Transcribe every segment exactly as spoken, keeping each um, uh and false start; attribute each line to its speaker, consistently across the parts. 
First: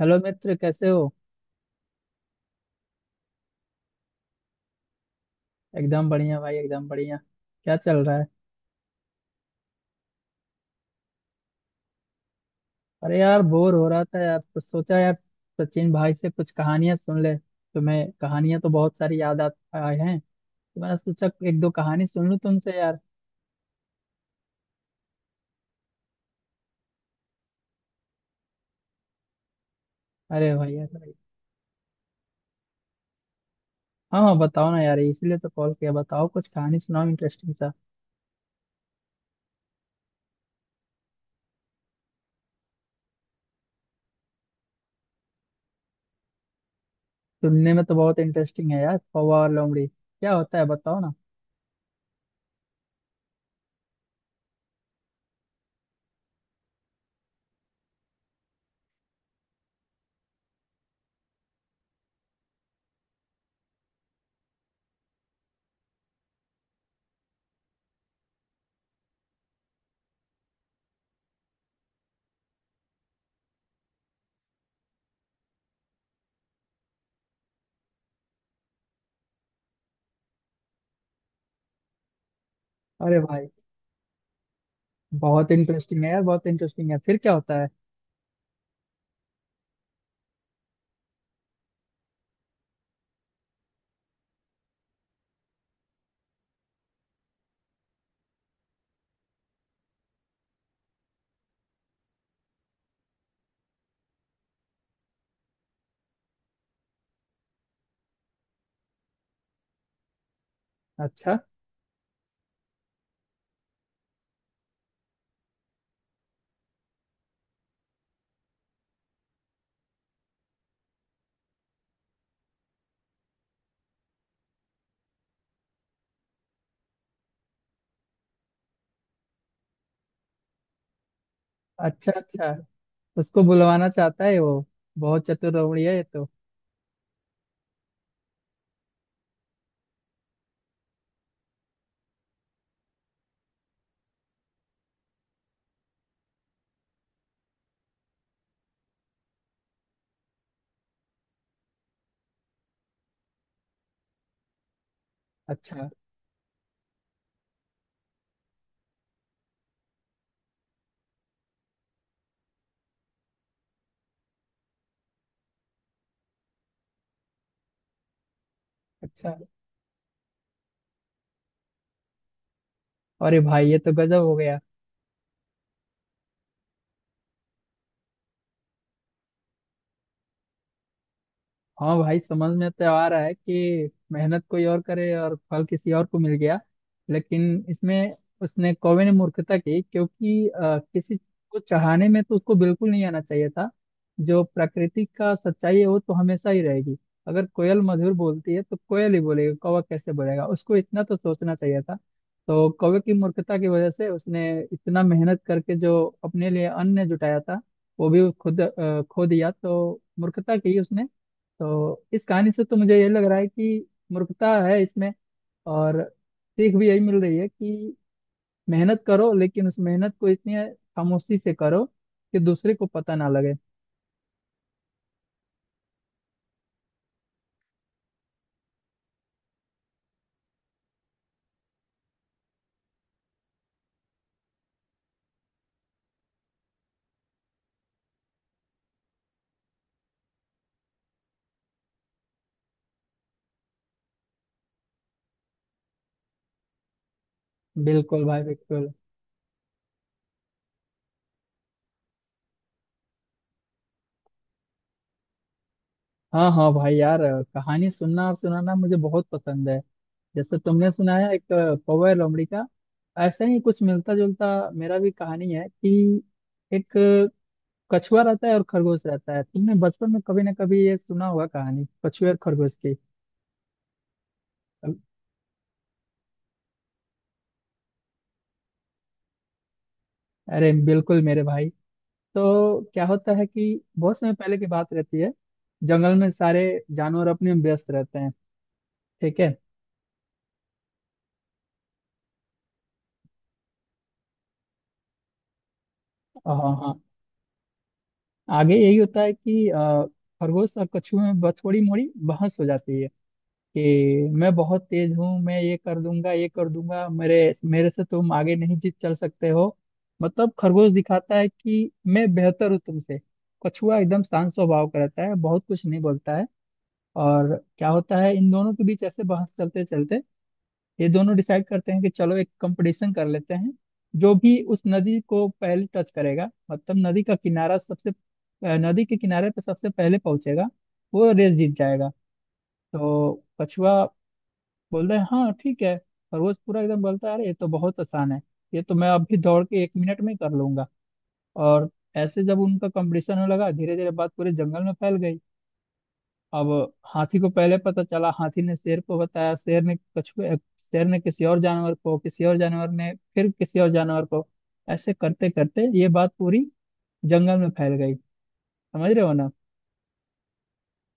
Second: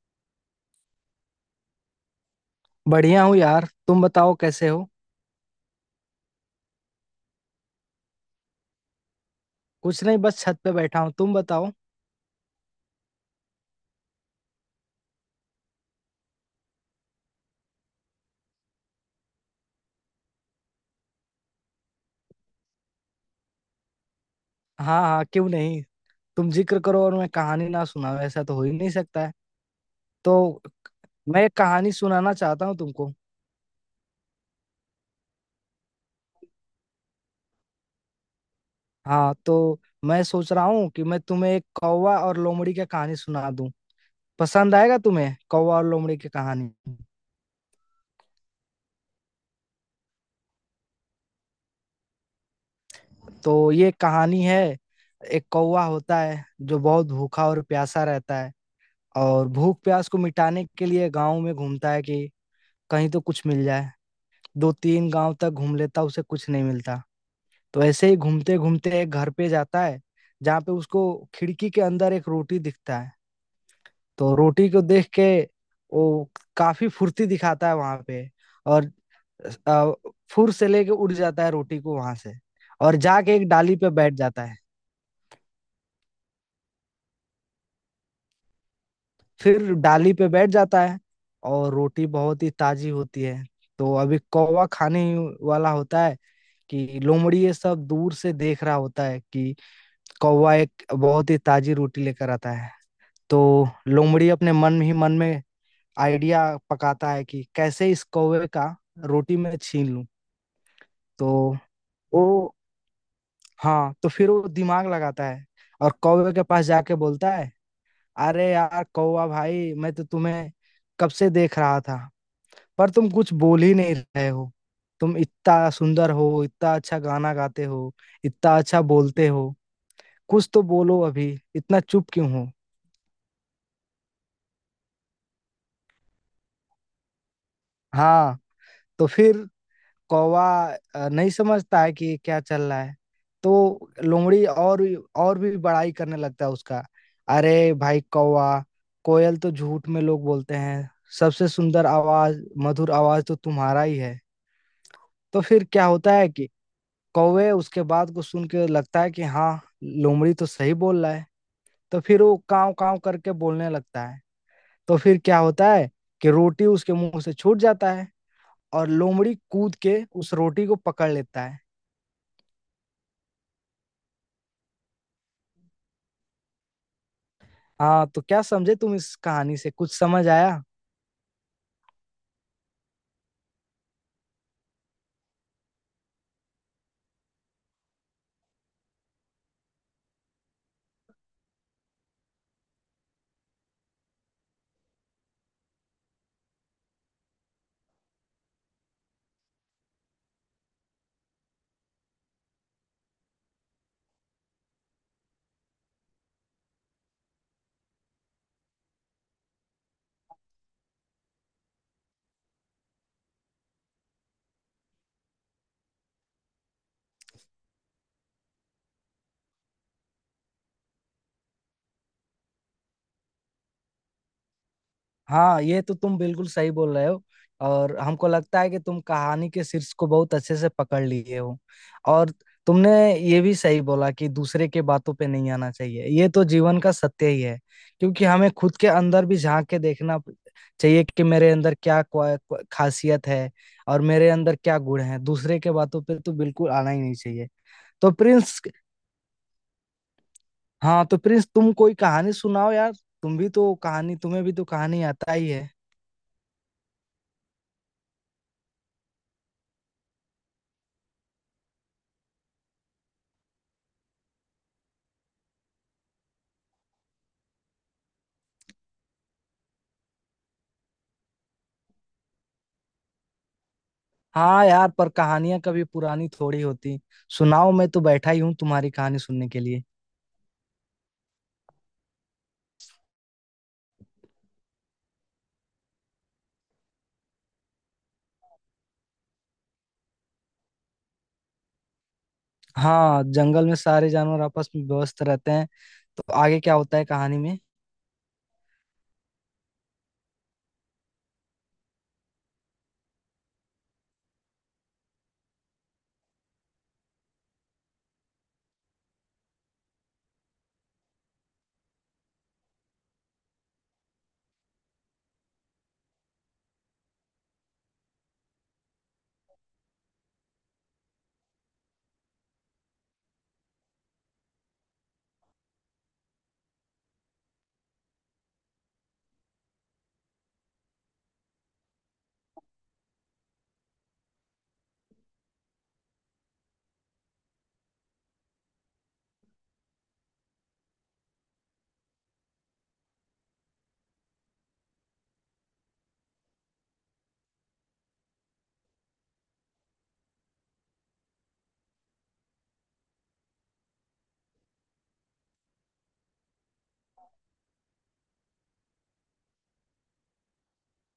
Speaker 1: Hello मित्र, कैसे हो?
Speaker 2: बढ़िया हूँ यार। तुम बताओ कैसे हो।
Speaker 1: एकदम बढ़िया भाई, एकदम बढ़िया। क्या चल रहा है?
Speaker 2: कुछ नहीं, बस छत पे बैठा हूँ, तुम बताओ।
Speaker 1: अरे यार, बोर हो रहा था यार, तो सोचा यार सचिन भाई से कुछ कहानियां सुन ले। तुम्हें कहानियां तो बहुत सारी याद आ- आए हैं, तो मैंने सोचा एक दो कहानी सुन लूं तुमसे यार।
Speaker 2: हाँ हाँ क्यों नहीं। तुम जिक्र करो और मैं कहानी ना सुनाऊँ, ऐसा तो हो ही नहीं सकता है।
Speaker 1: अरे
Speaker 2: तो
Speaker 1: भाई, यार भाई।
Speaker 2: मैं एक कहानी सुनाना चाहता हूँ तुमको।
Speaker 1: हाँ हाँ, बताओ ना यार, इसलिए तो कॉल किया। बताओ कुछ कहानी सुनाओ इंटरेस्टिंग सा।
Speaker 2: हाँ तो मैं सोच रहा हूँ कि मैं तुम्हें एक कौवा और लोमड़ी की कहानी सुना दूँ। पसंद आएगा तुम्हें कौवा और लोमड़ी की कहानी।
Speaker 1: सुनने में तो बहुत इंटरेस्टिंग है यार, कौवा और लोमड़ी क्या होता है, बताओ ना।
Speaker 2: तो ये कहानी है। एक कौवा होता है जो बहुत भूखा और प्यासा रहता है। और भूख प्यास को मिटाने के लिए गाँव में घूमता है कि कहीं तो कुछ मिल जाए। दो तीन गांव तक घूम लेता उसे कुछ नहीं मिलता। तो ऐसे ही घूमते घूमते एक घर पे जाता है जहाँ पे उसको खिड़की के अंदर एक रोटी दिखता है। तो रोटी को देख के वो काफी फुर्ती दिखाता है वहां पे और अ, फुर से लेके उड़ जाता है रोटी को वहां से। और
Speaker 1: अरे
Speaker 2: जाके एक
Speaker 1: भाई,
Speaker 2: डाली पे बैठ जाता है।
Speaker 1: बहुत इंटरेस्टिंग है यार, बहुत इंटरेस्टिंग है। फिर क्या होता है?
Speaker 2: फिर डाली पे बैठ जाता है और रोटी बहुत ही ताजी होती है। तो अभी कौवा खाने ही वाला होता है कि लोमड़ी ये सब दूर से देख रहा होता है कि कौवा एक बहुत ही ताजी रोटी लेकर आता है। तो लोमड़ी अपने मन ही मन में आइडिया पकाता है कि कैसे इस कौवे का रोटी में छीन लूं। तो
Speaker 1: अच्छा
Speaker 2: वो हाँ तो फिर वो दिमाग लगाता है और कौवे के पास जाके बोलता है, अरे यार कौवा भाई, मैं तो तुम्हें कब से देख रहा था पर तुम कुछ बोल ही नहीं रहे हो। तुम इतना सुंदर हो, इतना अच्छा गाना गाते हो, इतना अच्छा बोलते हो। कुछ तो बोलो अभी, इतना चुप
Speaker 1: अच्छा।
Speaker 2: क्यों हो।
Speaker 1: अच्छा, उसको बुलवाना चाहता है वो। बहुत चतुर लोमड़ी है ये तो।
Speaker 2: हाँ तो फिर कौवा अ, नहीं समझता है कि क्या चल रहा है। तो लोमड़ी और और भी बड़ाई करने लगता है उसका। अरे भाई कौवा, कोयल तो झूठ में लोग बोलते हैं, सबसे सुंदर आवाज, मधुर आवाज तो तुम्हारा ही है। तो फिर क्या
Speaker 1: अच्छा
Speaker 2: होता है कि कौवे उसके बात को सुन के लगता है कि हाँ, लोमड़ी तो सही बोल रहा है। तो फिर वो काव काव करके बोलने लगता है। तो फिर क्या होता है कि रोटी उसके मुंह से छूट जाता है और लोमड़ी
Speaker 1: अच्छा।
Speaker 2: कूद के उस रोटी को पकड़ लेता है।
Speaker 1: अरे भाई, ये तो गजब हो गया।
Speaker 2: हाँ तो क्या समझे तुम इस कहानी से, कुछ समझ आया।
Speaker 1: हाँ भाई, समझ में तो आ रहा है कि मेहनत कोई और करे और फल किसी और को मिल गया। लेकिन इसमें उसने कौवे ने मूर्खता की, क्योंकि अ, किसी को चाहने में तो उसको बिल्कुल नहीं आना चाहिए था। जो प्रकृति का सच्चाई है वो तो हमेशा ही रहेगी। अगर कोयल मधुर बोलती है तो कोयल ही बोलेगा, कौवा कैसे बोलेगा, उसको इतना तो सोचना चाहिए था। तो कौवे की मूर्खता की वजह से उसने इतना मेहनत करके जो अपने लिए अन्न जुटाया था, वो भी खुद अ, खो दिया। तो मूर्खता की उसने। तो इस कहानी से तो मुझे ये लग रहा है कि मूर्खता है इसमें, और सीख भी यही मिल रही है कि मेहनत करो, लेकिन उस मेहनत को इतनी खामोशी से करो कि दूसरे को पता ना लगे।
Speaker 2: हाँ ये तो तुम बिल्कुल सही बोल रहे हो। और हमको लगता है कि तुम कहानी के शीर्ष को बहुत अच्छे से पकड़ लिए हो। और तुमने ये भी सही बोला कि दूसरे के बातों पे नहीं आना चाहिए, ये तो जीवन का सत्य ही है। क्योंकि हमें खुद के अंदर भी झांक के देखना चाहिए कि मेरे अंदर क्या क्वा- क्वा- खासियत है। और मेरे अंदर क्या गुण है, दूसरे के बातों पे तो बिल्कुल आना ही नहीं चाहिए। तो
Speaker 1: बिल्कुल भाई,
Speaker 2: प्रिंस
Speaker 1: बिल्कुल।
Speaker 2: हाँ तो प्रिंस तुम कोई कहानी सुनाओ यार। तुम भी तो कहानी, तुम्हें भी तो कहानी आता ही है।
Speaker 1: हाँ हाँ भाई यार, कहानी सुनना और सुनाना मुझे बहुत पसंद है। जैसे तुमने सुनाया एक कौवा लोमड़ी का, ऐसा ही कुछ मिलता जुलता मेरा भी कहानी है कि एक कछुआ रहता है और खरगोश रहता है। तुमने बचपन में कभी ना कभी ये सुना होगा, कहानी कछुए और खरगोश की।
Speaker 2: हाँ यार, पर कहानियां कभी पुरानी थोड़ी होती। सुनाओ, मैं तो बैठा ही हूँ तुम्हारी कहानी सुनने के लिए।
Speaker 1: अरे बिल्कुल मेरे भाई। तो क्या होता है कि बहुत समय पहले की बात रहती है, जंगल में सारे जानवर अपने में व्यस्त रहते हैं, ठीक है?
Speaker 2: हाँ, जंगल में सारे जानवर आपस में व्यस्त रहते हैं। तो
Speaker 1: हाँ
Speaker 2: आगे क्या होता
Speaker 1: हाँ।
Speaker 2: है कहानी में।
Speaker 1: आगे यही होता है कि अ, खरगोश और कछुए में ब- थोड़ी मोड़ी बहस हो जाती है कि मैं बहुत तेज हूँ, मैं ये कर दूंगा ये कर दूंगा, मेरे मेरे से तुम आगे नहीं जीत चल सकते हो। मतलब खरगोश दिखाता है कि मैं बेहतर हूँ तुमसे। कछुआ एकदम शांत स्वभाव का रहता है, बहुत कुछ नहीं बोलता है। और क्या होता है इन दोनों के बीच ऐसे बहस चलते चलते ये दोनों डिसाइड करते हैं कि चलो एक कंपटीशन कर लेते हैं। जो भी उस नदी को पहले टच करेगा, मतलब नदी का किनारा सबसे अ, नदी के किनारे पे सबसे पहले पहुंचेगा, वो रेस जीत जाएगा। तो कछुआ बोल रहे हैं हाँ ठीक है। खरगोश पूरा एकदम बोलता है, अरे ये तो बहुत आसान है, ये तो मैं अभी दौड़ के एक मिनट में कर लूंगा। और ऐसे जब उनका कंपटीशन होने लगा, धीरे धीरे बात पूरे जंगल में फैल गई। अब हाथी को पहले पता चला, हाथी ने शेर को बताया, शेर ने कछुए शेर ने किसी और जानवर को, किसी और जानवर ने फिर किसी और जानवर को, ऐसे करते करते ये बात पूरी जंगल में फैल गई। समझ रहे हो ना?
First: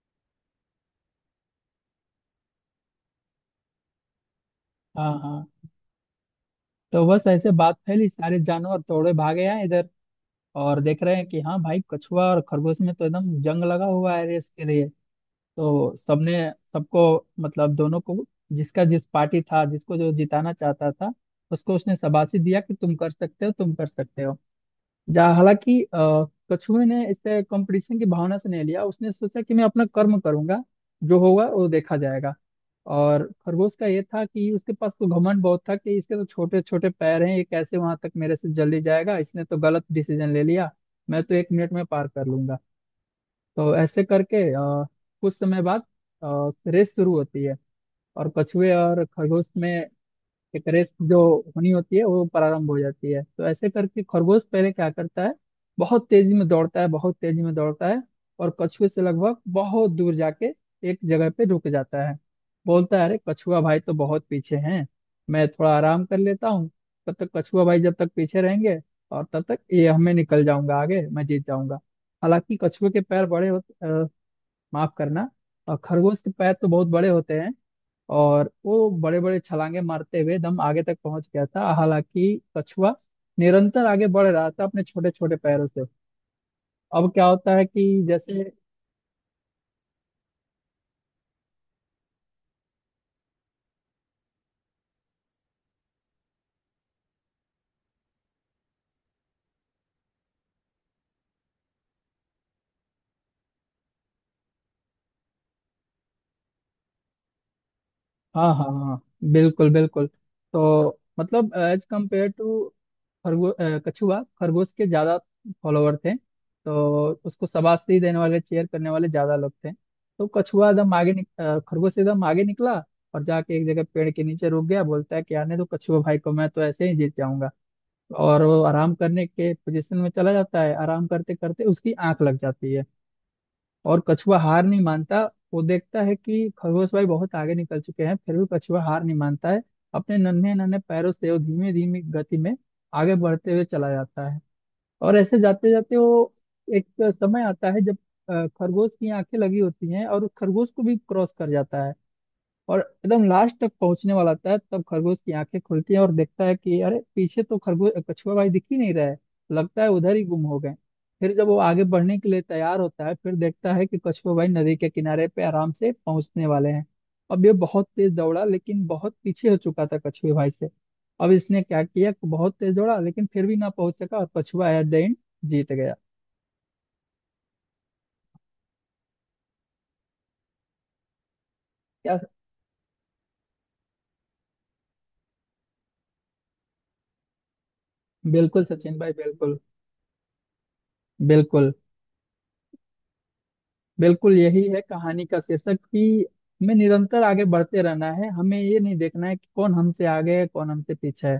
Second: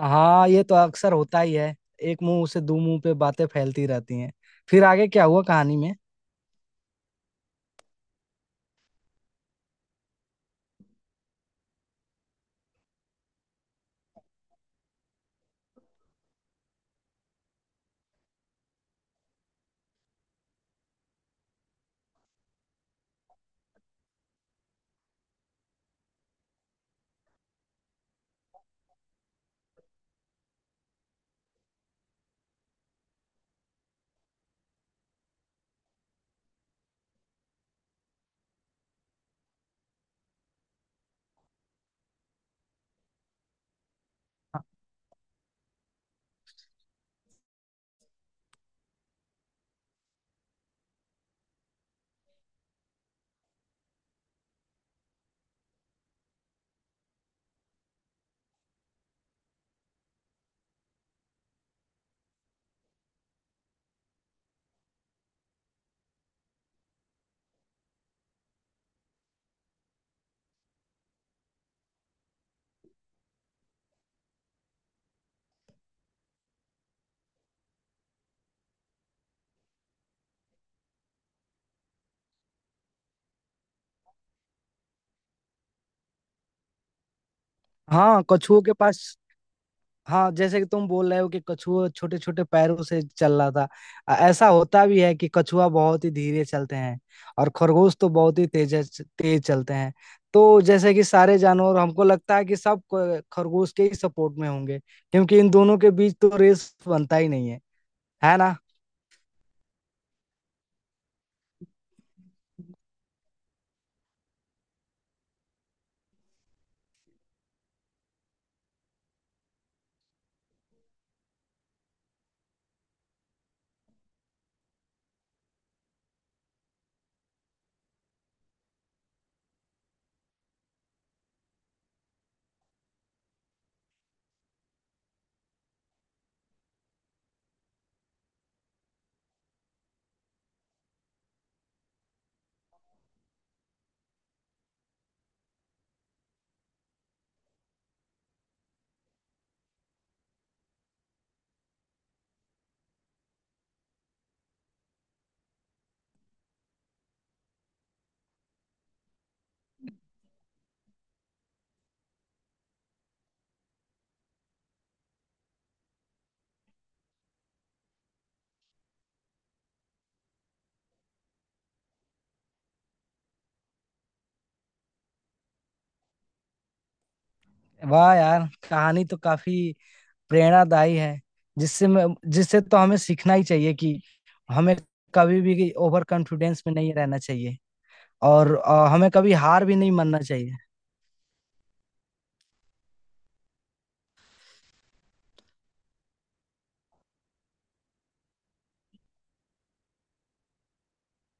Speaker 2: हाँ ये तो अक्सर होता ही है। एक मुंह से दो मुंह पे बातें फैलती रहती हैं। फिर आगे
Speaker 1: हाँ
Speaker 2: क्या हुआ
Speaker 1: हाँ।
Speaker 2: कहानी में।
Speaker 1: तो बस ऐसे बात फैली, सारे जानवर दौड़े भागे आए इधर, और देख रहे हैं कि हाँ भाई, कछुआ और खरगोश में तो एकदम जंग लगा हुआ है रेस के लिए। तो सबने सबको, मतलब दोनों को, जिसका जिस पार्टी था, जिसको जो जिताना चाहता था, उसको उसने शाबाशी दिया कि तुम कर सकते हो तुम कर सकते हो। जा हालांकि अ, कछुए ने इसे कंपटीशन की भावना से नहीं लिया, उसने सोचा कि मैं अपना कर्म करूंगा, जो होगा वो देखा जाएगा। और खरगोश का ये था कि उसके पास तो घमंड बहुत था कि इसके तो छोटे छोटे पैर हैं, ये कैसे वहां तक मेरे से जल्दी जाएगा, इसने तो गलत डिसीजन ले लिया। मैं तो एक मिनट में पार कर लूंगा। तो ऐसे करके अ, कुछ समय बाद अ, रेस शुरू होती है, और कछुए और खरगोश में कि रेस जो होनी होती है वो प्रारंभ हो जाती है। तो ऐसे करके खरगोश पहले क्या करता है, बहुत तेजी में दौड़ता है, बहुत तेजी में दौड़ता है, और कछुए से लगभग बहुत दूर जाके एक जगह पे रुक जाता है। बोलता है, अरे कछुआ भाई तो बहुत पीछे हैं, मैं थोड़ा आराम कर लेता हूँ, तब तक कछुआ भाई जब तक पीछे रहेंगे और तब तक ये हमें निकल जाऊंगा आगे, मैं जीत जाऊंगा। हालांकि कछुए के पैर बड़े होते अ, माफ करना, और खरगोश के पैर तो बहुत बड़े होते हैं, और वो बड़े बड़े छलांगे मारते हुए दम आगे तक पहुंच गया था। हालांकि कछुआ निरंतर आगे बढ़ रहा था अपने छोटे छोटे पैरों से। अब क्या होता है कि
Speaker 2: हाँ
Speaker 1: जैसे,
Speaker 2: कछुओं के पास, हाँ जैसे कि तुम बोल रहे हो कि कछुआ छोटे छोटे पैरों से चल रहा था। अ, ऐसा होता भी है कि कछुआ बहुत ही धीरे चलते हैं। और खरगोश तो बहुत ही तेज तेज चलते हैं। तो जैसे कि सारे जानवर, हमको लगता है कि सब क- खरगोश के ही सपोर्ट में होंगे। क्योंकि इन दोनों के बीच तो रेस बनता ही नहीं है, है
Speaker 1: हाँ
Speaker 2: ना।
Speaker 1: हाँ हाँ, बिल्कुल बिल्कुल। तो मतलब एज कम्पेयर टू खरगोश, कछुआ खरगोश के ज्यादा फॉलोवर थे, तो उसको शाबाशी देने वाले चेयर करने वाले ज्यादा लोग थे। तो कछुआ एकदम आगे निक, अ, खरगोश एकदम आगे निकला और जाके एक जगह पेड़ के नीचे रुक गया। बोलता है कि आने दो कछुआ भाई को, मैं तो ऐसे ही जीत जाऊंगा। और वो आराम करने के पोजीशन में चला जाता है, आराम करते करते उसकी आंख लग जाती है। और कछुआ हार नहीं मानता। वो देखता है कि खरगोश भाई बहुत आगे निकल चुके हैं, फिर भी कछुआ हार नहीं मानता है, अपने नन्हे नन्हे पैरों से वो धीमे धीमे गति में आगे बढ़ते हुए चला जाता है। और ऐसे जाते जाते वो एक समय आता है जब अ, खरगोश की आंखें लगी होती हैं, और उस खरगोश को भी क्रॉस कर जाता है, और एकदम लास्ट तक पहुंचने वाला होता है, तब खरगोश की आंखें खुलती हैं और देखता है कि अरे पीछे तो खरगोश कछुआ भाई दिख ही नहीं रहा है, लगता है उधर ही गुम हो गए। फिर जब वो आगे बढ़ने के लिए तैयार होता है, फिर देखता है कि कछुआ भाई नदी के किनारे पे आराम से पहुंचने वाले हैं। अब ये बहुत तेज दौड़ा, लेकिन बहुत पीछे हो चुका था कछुए भाई से। अब इसने क्या किया कि बहुत तेज दौड़ा, लेकिन फिर भी ना पहुंच सका, और कछुआ एट द एंड जीत गया।
Speaker 2: वाह यार, कहानी तो काफी प्रेरणादायी है। जिससे मैं,
Speaker 1: क्या?
Speaker 2: जिससे तो हमें सीखना ही चाहिए कि हमें कभी भी ओवर कॉन्फिडेंस में नहीं रहना चाहिए। और
Speaker 1: बिल्कुल
Speaker 2: अ,
Speaker 1: सचिन
Speaker 2: हमें
Speaker 1: भाई,
Speaker 2: कभी
Speaker 1: बिल्कुल।
Speaker 2: हार भी नहीं मानना चाहिए।
Speaker 1: बिल्कुल बिल्कुल यही है कहानी का शीर्षक कि हमें निरंतर आगे बढ़ते रहना है, हमें ये नहीं देखना है कि कौन हमसे आगे है कौन हमसे पीछे है।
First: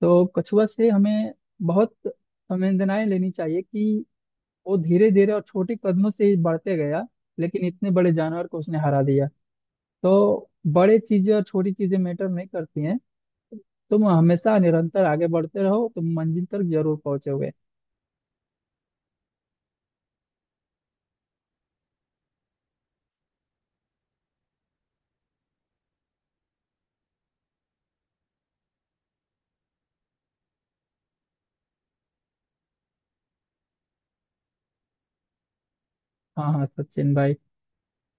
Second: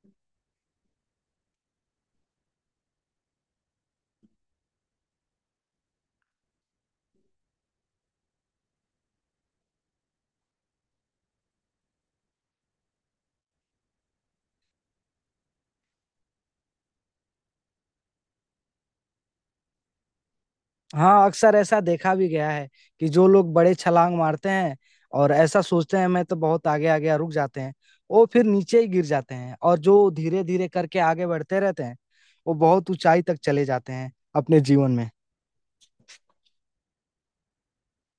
Speaker 1: तो कछुआ से हमें बहुत संवेदनाएं लेनी चाहिए कि वो धीरे धीरे और छोटे कदमों से ही बढ़ते गया, लेकिन इतने बड़े जानवर को उसने हरा दिया। तो बड़े चीजें और छोटी चीजें मैटर नहीं करती हैं। तुम हमेशा निरंतर आगे बढ़ते रहो, तुम मंजिल तक जरूर पहुंचोगे।
Speaker 2: हाँ अक्सर ऐसा देखा भी गया है कि जो लोग बड़े छलांग मारते हैं और ऐसा सोचते हैं मैं तो बहुत आगे आ गया, रुक जाते हैं, वो फिर नीचे ही गिर जाते हैं। और जो धीरे धीरे करके आगे बढ़ते रहते हैं, वो बहुत ऊंचाई तक चले जाते हैं अपने जीवन में।
Speaker 1: हाँ हाँ सचिन भाई।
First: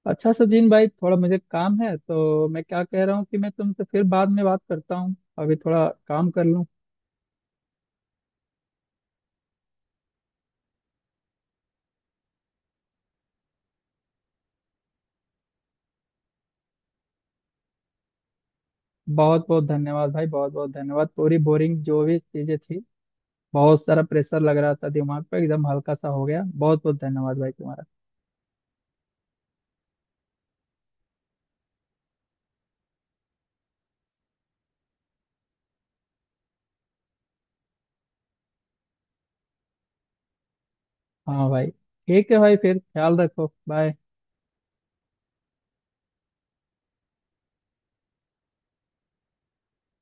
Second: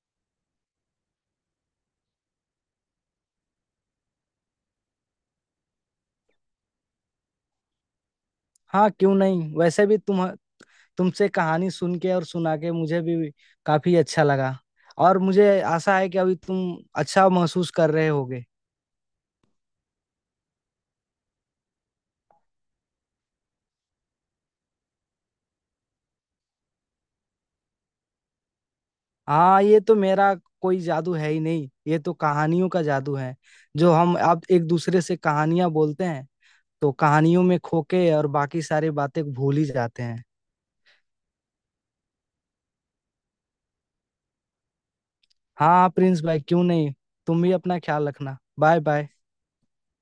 Speaker 1: अच्छा सचिन भाई, थोड़ा मुझे काम है, तो मैं क्या कह रहा हूँ कि मैं तुमसे फिर बाद में बात करता हूँ, अभी थोड़ा काम कर लूँ।
Speaker 2: हाँ क्यों नहीं। वैसे भी तुम, तुमसे कहानी सुन के और सुना के मुझे भी काफी अच्छा लगा। और मुझे आशा है कि अभी तुम अच्छा महसूस कर रहे होगे।
Speaker 1: बहुत बहुत धन्यवाद भाई, बहुत बहुत धन्यवाद। पूरी बोरिंग जो भी चीजें थी, बहुत सारा प्रेशर लग रहा था दिमाग पे, एकदम हल्का सा हो गया। बहुत बहुत धन्यवाद भाई तुम्हारा।
Speaker 2: हाँ ये तो मेरा कोई जादू है ही नहीं, ये तो कहानियों का जादू है। जो हम अब एक दूसरे से कहानियां बोलते हैं तो कहानियों में खोके और बाकी सारी बातें भूल ही जाते हैं।
Speaker 1: हाँ भाई, ठीक है भाई, फिर ख्याल रखो। बाय।
Speaker 2: हाँ प्रिंस भाई क्यों नहीं। तुम भी अपना ख्याल रखना। Bye bye.